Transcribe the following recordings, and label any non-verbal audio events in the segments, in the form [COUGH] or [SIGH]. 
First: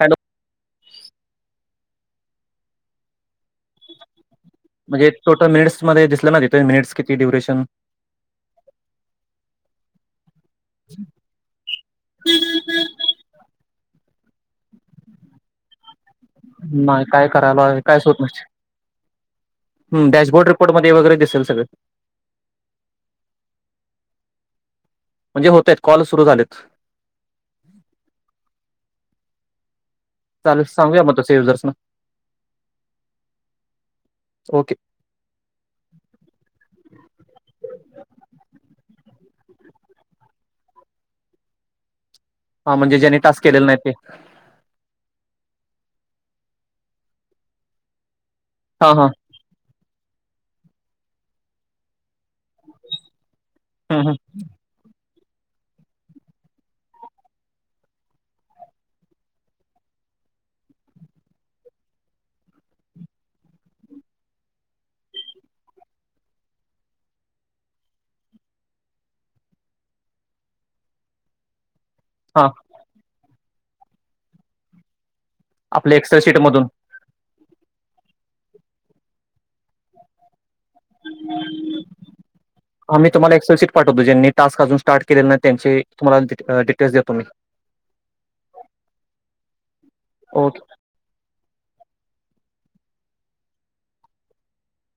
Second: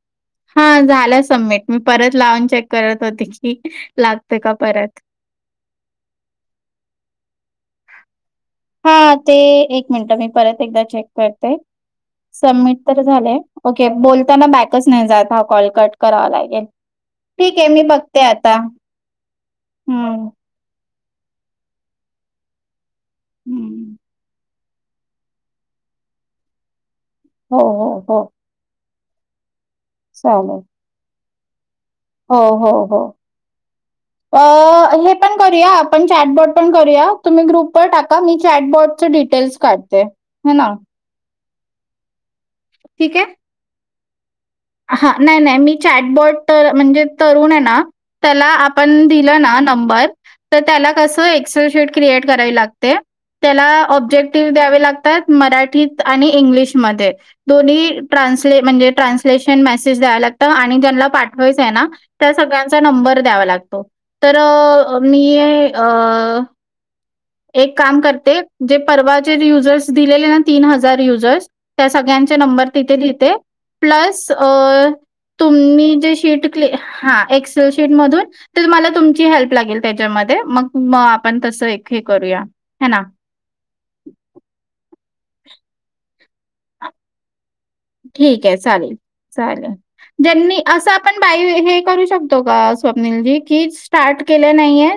Hello हा झाला submit मी परत लावून चेक करत होती. म्हणजे टोटल मिनिट्स मध्ये दिसलं ना त मिनिट्स किती ड्युरेशन. हा ते एक मिनट मी. परत एकदा चेक करते सबमिट तर झाले. ओके बोलताना बॅकच नाही जात हा कॉलकट करावा लागेल नाही काय ठीक आहे, मी बघते आता. हम् हं, डॅशबोर्ड रिपोर्टमध्ये वगैरे दिसेल सगळं. हम्म म्हणजे होतेच कॉल सुरू झालेत. हो हो हो. चालेल. चाल- सांगूया मग त यूजर्सना हो- हो- हो ओके अ हे पण करूया आपण चॅटबॉट पण करूया तुम्ही ग्रुपवर टाका मी चॅटबॉट चे डिटेल्स काढते हे ना. हा म्हणजे ज्यांनी टास्क केलेले नाही ते हा नाही -नाही मी चॅटबोट्र -तर म्हणजे तरुण आहे ना त्याला हा आपण हा दिलं ना नंबर तर त्याला कस एक्सेल शीट क्रिएट करावी लागते त्याला हं हं ऑब्जेक्टिव्ह द्यावे लागते त्यात मराठीत आणि इंग्लिश मध्ये दोन्ही ट्रान्सलेट- म्हणजे ट्रान्स स्पेशल मेसेज द्यावा लागतात आणि त्यांना पाठवावायचय ना त्या सगळ्यांचा नंबर द्यावा लागतो. तर अ.. मी अ... एक काम करते जे परवाचे युजर्स दिलेले ना तीन हजार युजर्स. त्या सगळ्यांचे हा नंबर तिथे लिहते प्लस अ तुम्ही आपल्या जे एक्सेल शीट मधून क्- हा एक्स एक्सल शिटमधून मला तुमची हेल्प लागेल त्याच्यामध्ये मग [INAUDIBLE] मग आपण तसं एक हे करूया, है आ ना? मी तुम्हाला एक्सलशीट पाठवतो ज्यांनी टास्क अजून स्टाट केलेला नाही त्यांचे तुम्हाला डिटेल्स देतो मी ठीक आहे चालेल -चालेल -ज्यांनी ओके असं आपण बा हे करू शकतो का? स्वप्नीलजी की स्टार्ट केले नाहीये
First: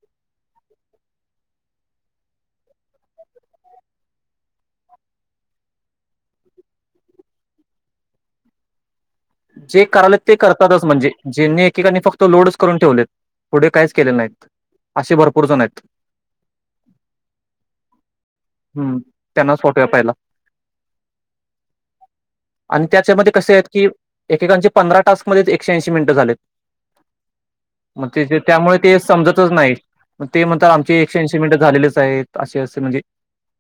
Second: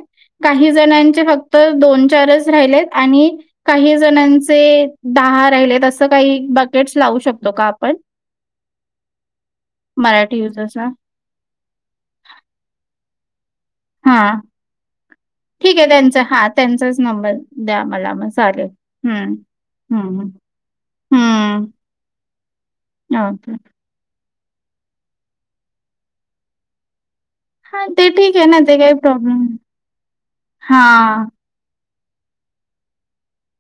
काही जणांचे फक्त दोन चारच राहिलेत आणि काही जणांचे द दहा राहिलेत असं काही बकेट्स लावू शकतो का आपण? जे करालेत ते मराठी करतातच युजर्सना? म्हणजे जेनी एकेकाणी फक्त लोडच करून ठेवलेत पुढे काहीच केले हां, नाहीत असे भरपूर जण ठीक आहेत आहे त्यांचा हा त्यांचाच नंबर द्या मला मग चालेल हं हम्म.. त्यांनाच पाठवूया पहिला. हम्म -हम्म-हम्म... आणि त्याच्यामध्ये कसे आहेत की एकेकांचे पंधरा टास्कमध्येच एकशे ऐंशी मिनिटं झालेत हां, मग ते ठीक ते-ते आहे ना त्यामुळे काही ते प्रॉब्लेम समजतच नाही मग ते म्हणतात आमचे एकशे हां. ऐंशी मिनटं झालेलीच सायत-असे -असे म्हणजे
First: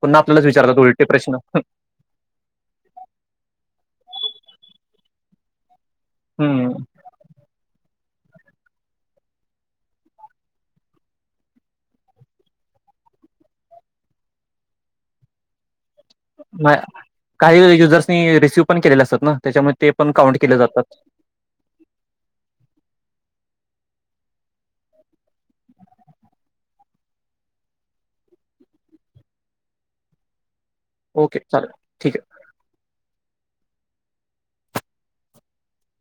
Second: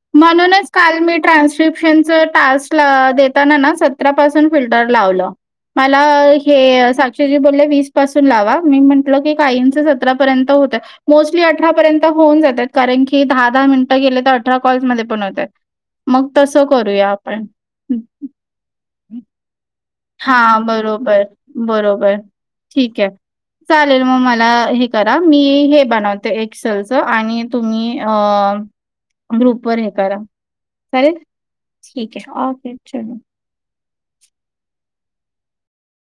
पुन्हा आपल्यालाच म्हणूनच विचारतात काल उलटे मी प्रश्न. ट्रान्स्क्रिप्शन टास्क- देताना सत तेव्हापासून फिल्टर लावलं मला हम्म. हे साक्षीजी बोले मी पासून लावा मी म्हंटल की कांहींच सतरापर्यंत होत मोस्टली अठरा पर्यंत होऊन जात कार आणखी दहा -दहा मिनिटं गेले तर अठरा कॉल मध्ये पण होतात. मग तसं नाही, करूया आपण. काही हं. युजर्सनी रिसीव्ह पण केलेले असतात ना त्याच्यामुळे ते पण हा काउंट केले जातात. बरोबर- बरोबर ठीक आहे चालेल मग मला हे करा मी हे बनवते एसेल्स आणि तुम्ही अ ग्रुप वर हे करा चालेल ठीक आहे ओके चलो